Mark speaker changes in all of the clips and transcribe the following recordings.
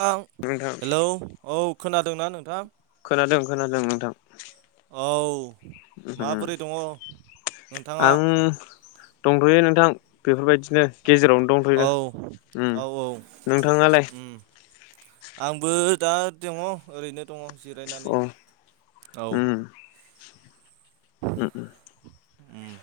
Speaker 1: थां
Speaker 2: नोंथां
Speaker 1: हेलौ औ खोनादोंना नोंथां
Speaker 2: खोनादों खोनादों नोंथां
Speaker 1: औ
Speaker 2: उम
Speaker 1: माबोरै दङ नोंथाङा
Speaker 2: आं दंथ'यो नोंथां बेफोरबायदि बिदिनो गेजेरावनो
Speaker 1: औ
Speaker 2: दंथ'यो उम
Speaker 1: औ
Speaker 2: नोंथाङालाय
Speaker 1: उम आंबो दा दं ओरैनो दं जेरायनानै
Speaker 2: अ
Speaker 1: औ
Speaker 2: उम उम
Speaker 1: उम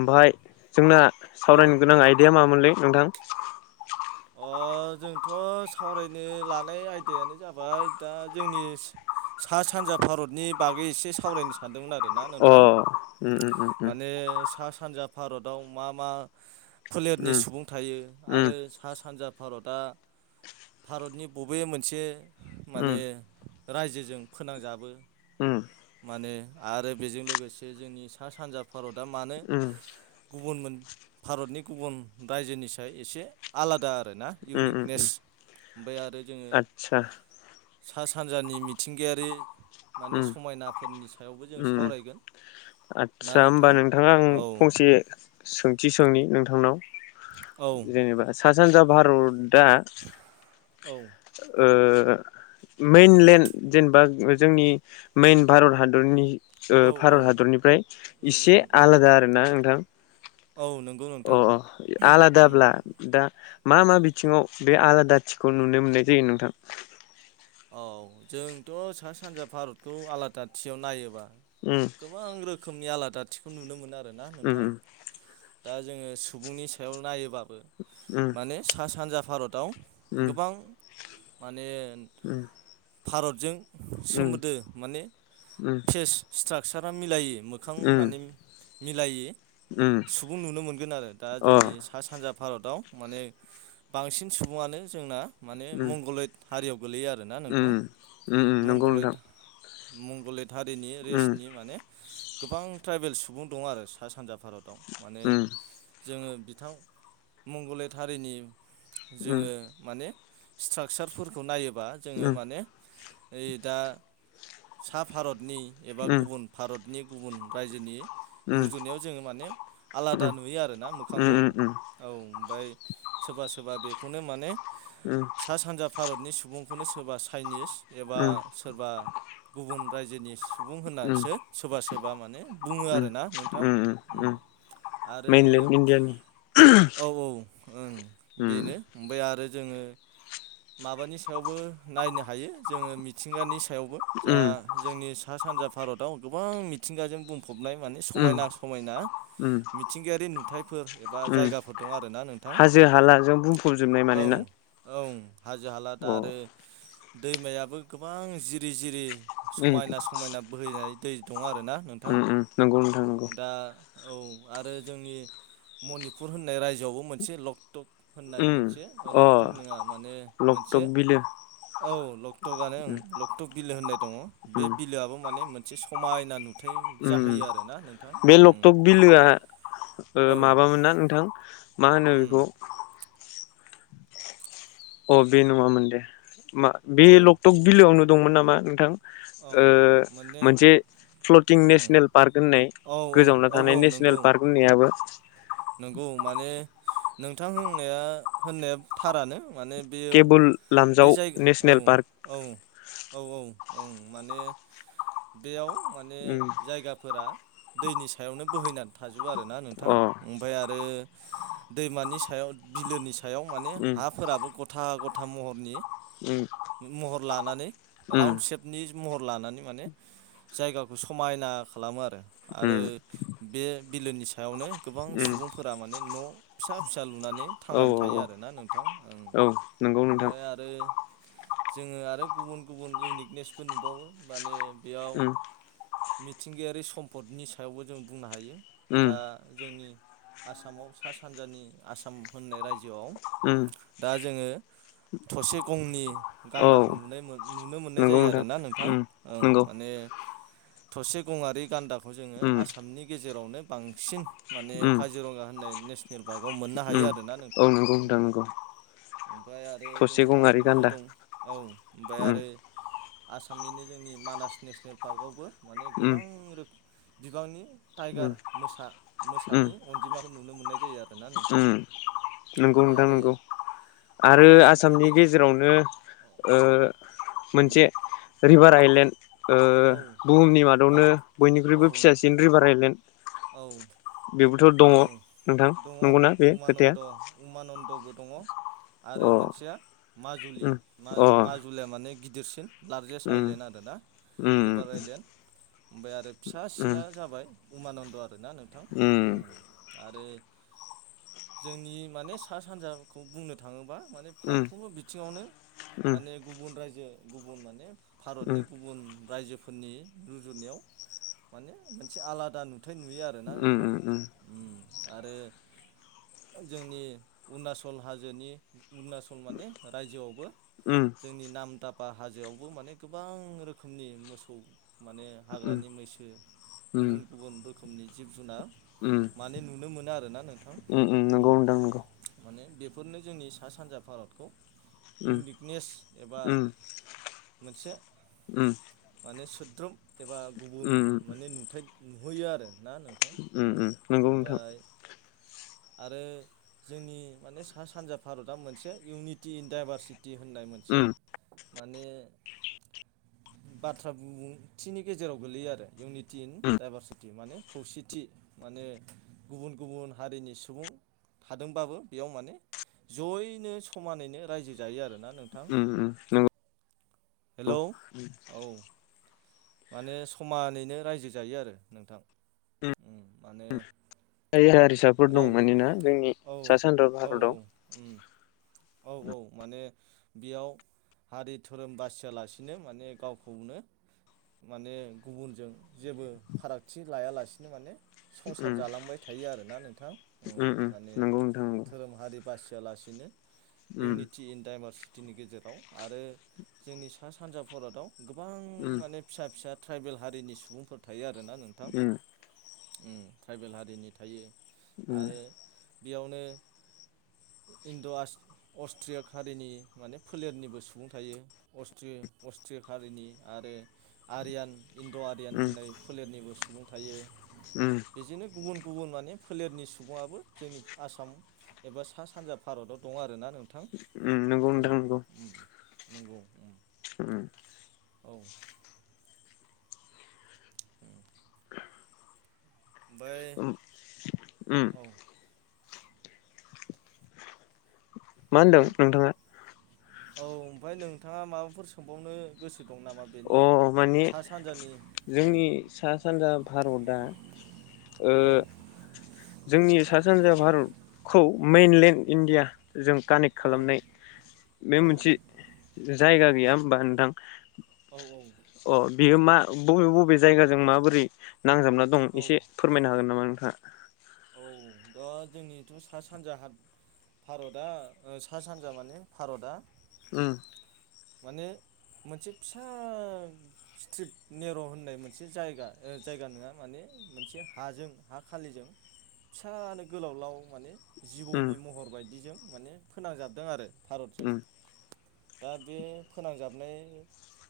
Speaker 2: ओमफाय जोंना
Speaker 1: औ
Speaker 2: सावरायनो गोनां आइदाया मामोनलाय नोंथां?
Speaker 1: जोंथ' सावरायनो लानाय आयदायानो जाबाय दा जोंनि सा सानजा भारतनि बागै एसे सावरायनो सानदोंमोन आरो। ना
Speaker 2: अ
Speaker 1: नोंथां
Speaker 2: उम उम उम
Speaker 1: माने सा सानजा भारताव मा मा फोलेरनि
Speaker 2: उम
Speaker 1: सुबुं थायो
Speaker 2: उम उम
Speaker 1: आरो दा भारतआ भारतनि बबे मोनसे
Speaker 2: उम
Speaker 1: माने रायजोजों फोनांजाबो
Speaker 2: उम
Speaker 1: माने आरो बेजों लोगोसे जोंनि सा सानजा भारतआ मानो
Speaker 2: उम
Speaker 1: गुबुन मोन भारतनि गुबुन रायजोनि साय एसे आलादा आरो ना
Speaker 2: उम
Speaker 1: इउनिकनेस
Speaker 2: उम
Speaker 1: ओमफ्राय आरो जोङो
Speaker 2: आतसा
Speaker 1: सा सानजानि मिथिंगायारि माने
Speaker 2: उम
Speaker 1: समायनाफोरनि सायावबो जों
Speaker 2: उम
Speaker 1: सावरायगोन। ना
Speaker 2: आदसा होमबा
Speaker 1: नोंथां
Speaker 2: नोंथाङा आं
Speaker 1: औ
Speaker 2: फंसे सोंथि सोंनि नोंथांनाव?
Speaker 1: औ
Speaker 2: जेनेबा सा सानजा भारतआ
Speaker 1: औ
Speaker 2: ओ मेनलेण्ड जेनेबा जोंनि मेन भारत हादरनि ओ
Speaker 1: औ औ
Speaker 2: भारत हादरनिफ्राय
Speaker 1: उम उम
Speaker 2: इसे
Speaker 1: उम
Speaker 2: आलादा आरो ना नोंथां।
Speaker 1: औ नंगौ नोंथां
Speaker 2: अ अ
Speaker 1: उम
Speaker 2: आलादाब्ला दा मा मा बिथिङाव बे आलादा थिखौ नुनो मोननाय जायो नोंथां?
Speaker 1: औ जोंथ' सा सानजा भारतखौ आलादाथियाव नायोबा
Speaker 2: उम
Speaker 1: गोबां रोखोमनि आलादाथिखौ नुनो मोनो आरो ना
Speaker 2: उम
Speaker 1: नोंथां। दा जोङो सुबुंनि सायाव नायोबाबो
Speaker 2: उम उम
Speaker 1: माने सा सानजा भारताव
Speaker 2: उम उम
Speaker 1: गोबां माने
Speaker 2: उम
Speaker 1: भारतजों
Speaker 2: अ
Speaker 1: सोमोन्दो माने फेस स्ट्राकसारा मिलायो। मोखां
Speaker 2: उम
Speaker 1: माने मिलायै सुबुं नुनो मोनगोन आरो दा जोंनि सा सानजा भारताव माने बांसिन सुबुङानो जोंना माने
Speaker 2: उम उम
Speaker 1: मंगलैत हारियाव गोलैयो आरोना नोंथां
Speaker 2: उम नंगौ नोंथां
Speaker 1: मंगलैत मंगलैत हारिनि
Speaker 2: उम
Speaker 1: रेसनि माने गोबां ट्राइबेल सुबुं दं आरो सा सानजा भारताव। माने
Speaker 2: उम
Speaker 1: जोङो बिथां मंगलैट हारिनि
Speaker 2: उम
Speaker 1: जोङो माने स्ट्राकसारफोरखौ नायोबा जोङो
Speaker 2: उम
Speaker 1: माने इ दा सा भारतनि एबा गुबुन भारतनि गुबुन रायजोनि रुजुनायाव जोङो माने आलादा नुयो आरोना
Speaker 2: उम
Speaker 1: मोखांखौ औ ओमफ्राय सोरबा सोरबा बे खौनो माने सा सानजा भारतनि सुबुंखौनो सोरबा चाइनिस एबा
Speaker 2: उम
Speaker 1: सोरबा गुबुन रायजोनि सुबुं होननानैसो सोरबा सोरबा माने बुङो आरो ना नोंथां उम
Speaker 2: मेनलेन इण्डयानि
Speaker 1: औ औ ओं बेनो ओमफ्राय आरो जोङो माबानि सायावबो नायनो हायो जोङो मिथिंगानि सा यावबो जा
Speaker 2: उम
Speaker 1: जोंनि सा सानजा भारताव गोबां मिथिंगाजों बुं फबनाय माने
Speaker 2: उम
Speaker 1: समायना समायना
Speaker 2: उम
Speaker 1: मिथिंगायारि नुथायफोर एबा
Speaker 2: उम
Speaker 1: जायगाफोर दं आरो ना नोंथां।
Speaker 2: हाजो हालाजों बुंफबजोबनाय
Speaker 1: औ
Speaker 2: माने ना?
Speaker 1: औ हाजो हाला दा आरो दैमायाबो गोबां जिरि जिरि
Speaker 2: उम
Speaker 1: समायना समायना बोहैनाय दै दंङ आरो।
Speaker 2: ओम ओम नोंगौ नोंथां नोंगौ
Speaker 1: औ आरो जोंनि मनिपुर होननाय रायजोआवबो मोनसे लक टप होननाय
Speaker 2: उम
Speaker 1: मोनसे
Speaker 2: अ
Speaker 1: लकटप नङा माने मोनसे
Speaker 2: लकटक बिलो
Speaker 1: औ लक्टकआनो ओं लक्टक बिलो होननाय दङ
Speaker 2: उम
Speaker 1: बे बिलोआबो माने मोन से समायना नुथाय
Speaker 2: उम
Speaker 1: जाहोयो आरो ना नोंथां
Speaker 2: बे
Speaker 1: ओम
Speaker 2: लकटक बिलोआ ओ माबामोन ना नोंथां मा होनो
Speaker 1: उम
Speaker 2: बेखौ अ बे नङामोन दे मा बे
Speaker 1: औ
Speaker 2: लकटक बिलोआवनो दंमोन नामा नोंथां?
Speaker 1: औ
Speaker 2: ओ
Speaker 1: माने
Speaker 2: मोनसे फ्लटिं
Speaker 1: उम
Speaker 2: नेसनेल पार्क होननाय
Speaker 1: औ औ
Speaker 2: गोजावना थानाय नेसनेल पार्क होननायाबो
Speaker 1: नोंगौ माने नोंथां होननाया होननाया थारानो। माने बेयाव
Speaker 2: केबोल
Speaker 1: बे
Speaker 2: लामजाव
Speaker 1: जाय औ
Speaker 2: नेसनेल पार्क
Speaker 1: औ औ औ। ओं माने बेयाव माने
Speaker 2: उम
Speaker 1: जायगाफोरा दैनि सायावनो बोहैनानै थाजोबो आरोना नोंथां।
Speaker 2: अ
Speaker 1: ओमफ्राय आरो दैमानि सायाव बिलोनि सायाव माने
Speaker 2: उम
Speaker 1: हाफोराबो गथा गथ था महरनि
Speaker 2: उम
Speaker 1: महर लानानै
Speaker 2: उम
Speaker 1: राउन सेभनि महर लानानै माने जायगाखौ समायना खालामो आरो, आरो
Speaker 2: उम
Speaker 1: बे बिलोनि सायावनो गोबां
Speaker 2: उम
Speaker 1: सुबुंफोरा माने न फिसा फिसा लुनानै
Speaker 2: औ
Speaker 1: थांनानै थायो
Speaker 2: औ
Speaker 1: आरोना नोंथां। ओं
Speaker 2: औ नंगौ नोंथां
Speaker 1: ओमफ्राय आरो जोङो आरो गुबुन गुबुन इउनिकनेसफोर नुबावो माने बेयाव
Speaker 2: उम
Speaker 1: मिथिंगायारि सम्पदनि सायावबो जों बुंनो हायो।
Speaker 2: ओम।
Speaker 1: दा जोंनि आसामाव सा सानजानि आसाम होननाय रायजो जोआव
Speaker 2: उम
Speaker 1: दा जोङो थसे गंनि
Speaker 2: औ
Speaker 1: गान्दाखौ नुनाय मोन नुनो मोननाय
Speaker 2: नंगौ
Speaker 1: जायो आरोना नोंथां।
Speaker 2: उम
Speaker 1: ओं
Speaker 2: नंगौ
Speaker 1: माने थसे गङारि गान्दाखौ जोङो
Speaker 2: उम
Speaker 1: आसामनि गेजेरावनो बांसिन माने
Speaker 2: उम
Speaker 1: काजिरङा होननाय नेसनेल पार्कआव मोननो हायो
Speaker 2: उम
Speaker 1: आरो ना
Speaker 2: औ
Speaker 1: नोंथां।
Speaker 2: नंगौ नोंथां नंगौ
Speaker 1: ओमफ्राय आरो
Speaker 2: थसे
Speaker 1: जोंनि
Speaker 2: गंआरि
Speaker 1: आसामावनो
Speaker 2: गान्दा
Speaker 1: दं औ ओमफ्राय
Speaker 2: उम
Speaker 1: आरो आसामनिनो जोंनि मानास नेसनेल पार्कआवबो माने
Speaker 2: उम
Speaker 1: गोबां रोखोम बिबांनि टाइगार
Speaker 2: उम
Speaker 1: मोसा, मोसानि अनजिमाखौ नुनो मोननाय जायो। आरोना नोंथां
Speaker 2: ओम नोंगौ
Speaker 1: ओमफ्राय
Speaker 2: नोंथां
Speaker 1: आरो
Speaker 2: नोंगौ। आरो
Speaker 1: अरुणाचल
Speaker 2: आसामनि
Speaker 1: प्रदेश
Speaker 2: गेजेरावनो ओ
Speaker 1: औ
Speaker 2: मोनसे
Speaker 1: उम
Speaker 2: रिभार आइलेण्ड ओ ओ
Speaker 1: औ
Speaker 2: बुहुमनि
Speaker 1: मा
Speaker 2: मादावनो
Speaker 1: औ
Speaker 2: बयनिख्रुइबो फिसासिन रिभार आइलेण्ड
Speaker 1: औ।
Speaker 2: थ' दङ
Speaker 1: औ
Speaker 2: नोंथां।
Speaker 1: दङ'
Speaker 2: नंगौना बे खोथाया
Speaker 1: उमानन्द उमानन्दबो दङ'। आरो
Speaker 2: अ
Speaker 1: मोनसेया माजुलि
Speaker 2: उम अ
Speaker 1: माजु-माजुलिया माने गिदिरसिन लार्जेस्ट
Speaker 2: उम
Speaker 1: आइलेण्ड आरो ना
Speaker 2: उम
Speaker 1: रिभार आइलेण्ड। ओमफाय आरो
Speaker 2: उम
Speaker 1: फिसासिना जाबाय उमानन्द आरो ना नोंथां।
Speaker 2: उम
Speaker 1: उम आरो जोंनि माने सा सानजाखौ बुंनो थाङोब्ला माने
Speaker 2: उम
Speaker 1: फारफ्रोमबो बिथिङावनो
Speaker 2: उम
Speaker 1: माने गुबुन रायजो गुबुन माने
Speaker 2: उम
Speaker 1: भारतनि गुबुन रायजोफोरनि रुजुनायाव माने मोनसे आलादा नु थाय नुयो आरोना नोंथां।
Speaker 2: ओम।
Speaker 1: उम आरो जोंनि उरुणाचल हाजोनि अरुणाचल माने रायजोआवबो जोंनि नाम दाब बा हाजोआवबो माने गोबां रोखोमनि मोसौ माने हाग्रानि मैसो
Speaker 2: उम
Speaker 1: गुबुन गुबुन रोखोमनि जिब जुनार
Speaker 2: उम
Speaker 1: माने नुनो मोनो आरोना नोंथां माने
Speaker 2: नंगौ
Speaker 1: उम
Speaker 2: नोंथां नंगौ
Speaker 1: माने बेफोरनो जोंनि सा सानजा भारतखौ
Speaker 2: उम
Speaker 1: इउनिकनेस एबा
Speaker 2: उम
Speaker 1: मोनसे
Speaker 2: उम
Speaker 1: माने सो द्रोम एबा गुबुन
Speaker 2: उम
Speaker 1: माने नुथाय नुहोयो आरो ना नों
Speaker 2: उम उम नोंगौ नोंथां।
Speaker 1: आरो जोंनि माने सा सानजा भारतआ मोनसे इउनिटि इन डाइभारसि टि होननाय मोनसे
Speaker 2: उम
Speaker 1: माने
Speaker 2: [inaudible]
Speaker 1: बाथ्रा बिबुंथिनि गेजेराव गोलैयो आरो इउनिटि इन
Speaker 2: उम
Speaker 1: डाइभारसिटि माने खौसेथि। माने गुबुन गुबुन हारिनि सुबुं थादोंबाबो बेयाव माने जयैनो समानैनो रायजो जायो आरोना नोंथां
Speaker 2: उम उम नोंगौ
Speaker 1: हेलौ
Speaker 2: उम
Speaker 1: औ माने समानैनो रायजो जायो आरो नोंथां उम माने
Speaker 2: [inaudible] फिसाफोर दं
Speaker 1: रावबो
Speaker 2: मानोना जोंनि
Speaker 1: औ
Speaker 2: सा सानजा
Speaker 1: औ औ
Speaker 2: भारताव
Speaker 1: उम औ औ माने बेयाव हारि धोरोम बासियालासिनो माने गावखौनो माने गुबुनजों जेबो फारागथि लायालासिनो माने संसार
Speaker 2: उम
Speaker 1: जालांबाय थायो आरोना नोंथां उम माने
Speaker 2: नंगौ नोंथां नंगौ
Speaker 1: धोरोम हारि बासियालासिनो
Speaker 2: उम
Speaker 1: इउनिटि इन दडाइभारसि टिनि गेजेराव आरो जोंनि सा सानजा भारताव गोबां
Speaker 2: उम
Speaker 1: माने फिसा फिसा ट्राइबेल हारिनि सुबुंफोर थायो आरोना नोंथां उम ट्राइबेल हारिनि थायो
Speaker 2: उम
Speaker 1: आरो बेयावनो इण्ड'वास अस्ट्रियाक हारिनि माने फोलेरनिबो सुबुं थायो अस्ट्रिया अस्थिक हारिनि आरो आरियान इन्द' आरयान
Speaker 2: उम
Speaker 1: होननाय फोलेरनिबो सुबुं थायो
Speaker 2: उम
Speaker 1: बिजोनो गुबुन गुबुन माने फोलेरनि सुबुङाबो जोंनि आसाम एबा सा सानजा भारताव दं आरोना नोंथां
Speaker 2: उम नंगौ
Speaker 1: औ
Speaker 2: नोंथां नंगौ
Speaker 1: उम नंगौ उम
Speaker 2: उम
Speaker 1: औ बै
Speaker 2: उम
Speaker 1: औ
Speaker 2: मा होनदों
Speaker 1: हेलौ
Speaker 2: नोंथाङा
Speaker 1: औ ओमफाय नोंथाङा माबाफोर सोंबावनो गोसो दं नामा बेनि
Speaker 2: अ माने
Speaker 1: सा सानजानि औ
Speaker 2: जोंनि सा सानजा भारतआ ओ
Speaker 1: औ
Speaker 2: जोंनि सा सानजा भारतखौ मैइनलेण्ड इण्डिया जों कानेक्ट
Speaker 1: औ
Speaker 2: खालामनाय बे
Speaker 1: औ
Speaker 2: मोनसे जायगा गैया होमबा नोंथां
Speaker 1: औ
Speaker 2: अ बियो मा बबे बबे जायगाजों माबोरै नांजाबना दं
Speaker 1: औ औ
Speaker 2: एसे फोरमायनो हागोन नामा नोंथाङा
Speaker 1: औ दा जोंनिथ' सा सानजाहा भारतआ ओ सा सानजा माने भारतआ
Speaker 2: उम
Speaker 1: माने मोनसे फिसा स्ट्रिप नेर' होननाय मोनसे जायगा ओ जायगा नोआ माने मोनसे हाजों हा खालिजों फिसानो गोलावलाव माने जिबौनि
Speaker 2: उम
Speaker 1: महर बायदिजों माने फोनांजाबदों आरो भारतजों
Speaker 2: उम
Speaker 1: दा बे फोनांजाबनाय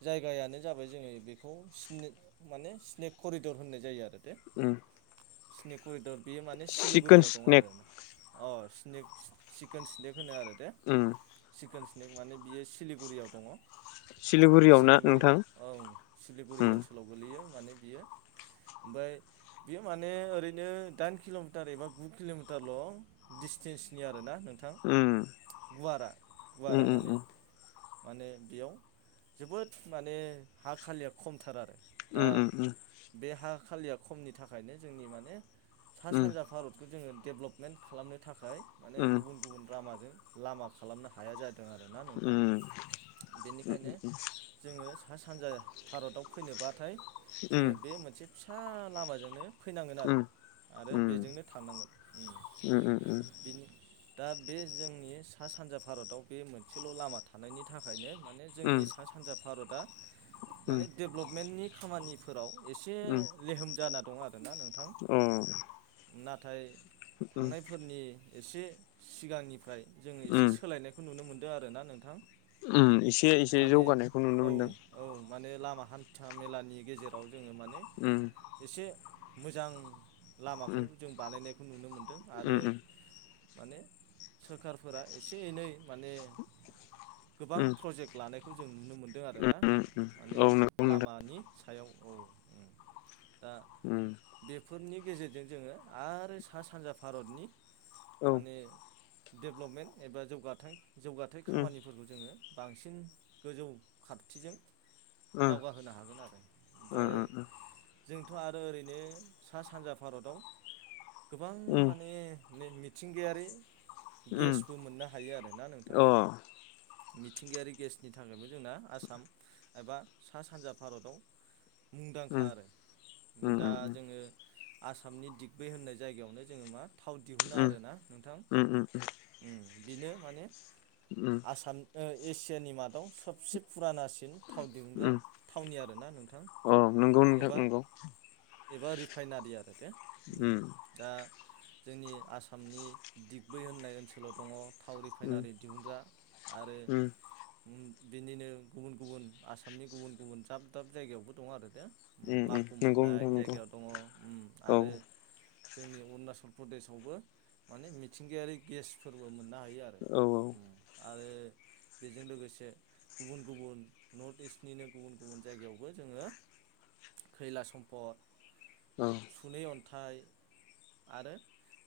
Speaker 1: जायगायानो जाबाय जोङो बेखौ स्ने माने स्नेक करिदर होननाय जायो आरो दे
Speaker 2: उम
Speaker 1: स्नेक करिदर बेयो माने
Speaker 2: चिकोन
Speaker 1: सिलिगुरियाव दं
Speaker 2: स्नेक
Speaker 1: आरो अ स्नेक चिकेन स्नेक होनो आरो दे
Speaker 2: उम
Speaker 1: चकेन स्नेक माने बियो सिलिगुरियाव दङ
Speaker 2: सिलिगुरियाव ना
Speaker 1: सिलिगुरि
Speaker 2: नोंथां
Speaker 1: ओंङ सिलिगुरि
Speaker 2: उम
Speaker 1: ओनसोलाव गोलैयो माने बियो ओमफ्राय बियो माने ओरैनो दाइन किल'मिटार एबा गु किल'मिटारल' डसटेन्सनि आरो ना नों नोंथां
Speaker 2: उम
Speaker 1: गुवारा गुवारा
Speaker 2: उम उम
Speaker 1: माने
Speaker 2: उम
Speaker 1: माने बेयाव जोबोद माने हा खालिया खमथार आरो दा
Speaker 2: उम उम उम
Speaker 1: बे हा खालिया खमनि थाखायनो जोंनि माने सा सानजा भारतखौ जोङो डेभलपमेन्ट खालामनो थाखाय माने
Speaker 2: उम
Speaker 1: गुबुन गुबुन रामाजों लामा खालामनो हाया जादों आरो ना
Speaker 2: उम
Speaker 1: नोंथां
Speaker 2: उम
Speaker 1: बेनिखायनो जोङो सा सानजा भारताव फैनोबाथाय
Speaker 2: अ
Speaker 1: जोङो बे मोनसे फिसा लामाजोंनो फैनांगोन आरो आरो बेजोंनो थांनांगोन ओम बेनि दा बे जोंनि सा सानजा भारताव बे मोनसेल' लामा थानायनि थाखायनो माने जोंनि सा सानजा भारतआ माने डेभ्लपमेन्टनि खामानिफोराव एसे लेहोम जाना दं आरो
Speaker 2: [inaudible]
Speaker 1: नाथाय थांनायफोरनि एसे सिगांनिफ्राय जोङो एसे सोलायनायखौ नुनो मोनदों आरो ना नोंथां
Speaker 2: उ एसे एसे
Speaker 1: माने
Speaker 2: जौगानायखौ नुनो
Speaker 1: औ
Speaker 2: मोनदों
Speaker 1: औ माने लामा हान्था मेलानि गेजेराव जोङो माने एसे मोजां लामाखौ जों बानायनायखौ नुनो मोनदों आरो माने सोरखारफोरा एसे एनै माने गोबां प्रजेक्ट लानाय खौ जों नुनो मोन्दों आरो ना माने लामानि सायाव औ ओ दा बेफोरनि गेजेरजों जोङो आरो सा सानजा भारतनि माने डेभलपमेन्ट एबा जौगा जौगाथायाइ खामानिफोरखौ जोङो बांसिन गोजौ खारथिजों दावगाहोनो हागोन आरो ओमफाय जों थ' आरो ओरैनो सा सानजा भारताव गोबां माने मिथिंगायारि गेसबो मोननो हायो आरोना नोंथां मिथिंगायारि गेसनि थाखायबो जोंना आसाम एबा सा सानजा भारताव मुंदांखा आरो दा जोङो आसामनि दिगबै होननाय जायगायावनो जोङो मा थाव दिहुनो आरो ना नोंथां बेनो माने आसाम ओ एसियानि मादाव सबसे फुराना सि बिन थाव दिहुनग्रा थावनि आरोना नोंथां
Speaker 2: औ नंगौ नोंथां
Speaker 1: एबा
Speaker 2: औ
Speaker 1: एबा रिफाइनारि आरो दे ओ दा जोंनि आसामनि दिगबै होननाय ओनसोलाव दङ थाव रिफाइनारि दिहुनग्रा आरो ओ बिनिनो गुबुन गुबुन आसामनि गुबुन गुबुन दाब दाब जायगायावबो दं आरो दे
Speaker 2: ओ, अ औ नंगौ नोंथां नंगौ
Speaker 1: माखुम
Speaker 2: नंगौ
Speaker 1: होननाय
Speaker 2: नोंथां नंगौ
Speaker 1: जायगायाव दङ ओम
Speaker 2: औ
Speaker 1: आरो जोंनि अरुणाचल प्रदेशआवबो माने मिथिंगायारि गेस फोरबो मोननो हा आरो
Speaker 2: औ औ
Speaker 1: [unintelligible]
Speaker 2: [inaudible]
Speaker 1: बेजों लोगोसे गुबुन गुबुन नर्थ इस्टनिनो गुबुन गुबुन जायगायावबो जोङो खैला सम्पद
Speaker 2: औ
Speaker 1: सुनै अन्थाइ आरो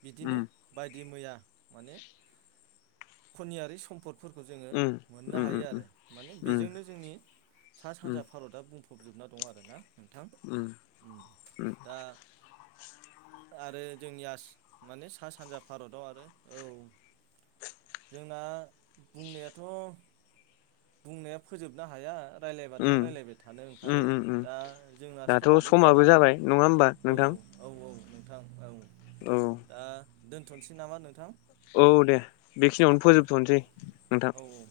Speaker 1: बिदिनो बायदि मैया माने खनियारि सम्पद फोर जोङो मोननो हायो आरो माने बेजोंनो जोंनि सा
Speaker 2: उम
Speaker 1: सानजा भारतआ बुं फबजोबना दं आर ना नोंथां
Speaker 2: उम उम
Speaker 1: दा आरो जोंनि आसाम माने सा सानजा भारताव आरो औ जोंना बुंनायाथ' बुंनाया फोजोबनो हाया राय्लायबाथाय
Speaker 2: उम
Speaker 1: रायज्लायबाय थानो ओंखारो
Speaker 2: उम उम उम
Speaker 1: दा जोंना
Speaker 2: दाथ'
Speaker 1: समाबो गैयाना
Speaker 2: जाबाय नङा होमबा
Speaker 1: औ औ
Speaker 2: [inaudible]
Speaker 1: औ
Speaker 2: [inaudible]
Speaker 1: नोंथां औ
Speaker 2: औ
Speaker 1: दा दोनथ'नोसै नामा नोंथां
Speaker 2: औ दे बेखिनियावनो
Speaker 1: दे
Speaker 2: फोजोबथ'नोसै नोंथां
Speaker 1: औ औ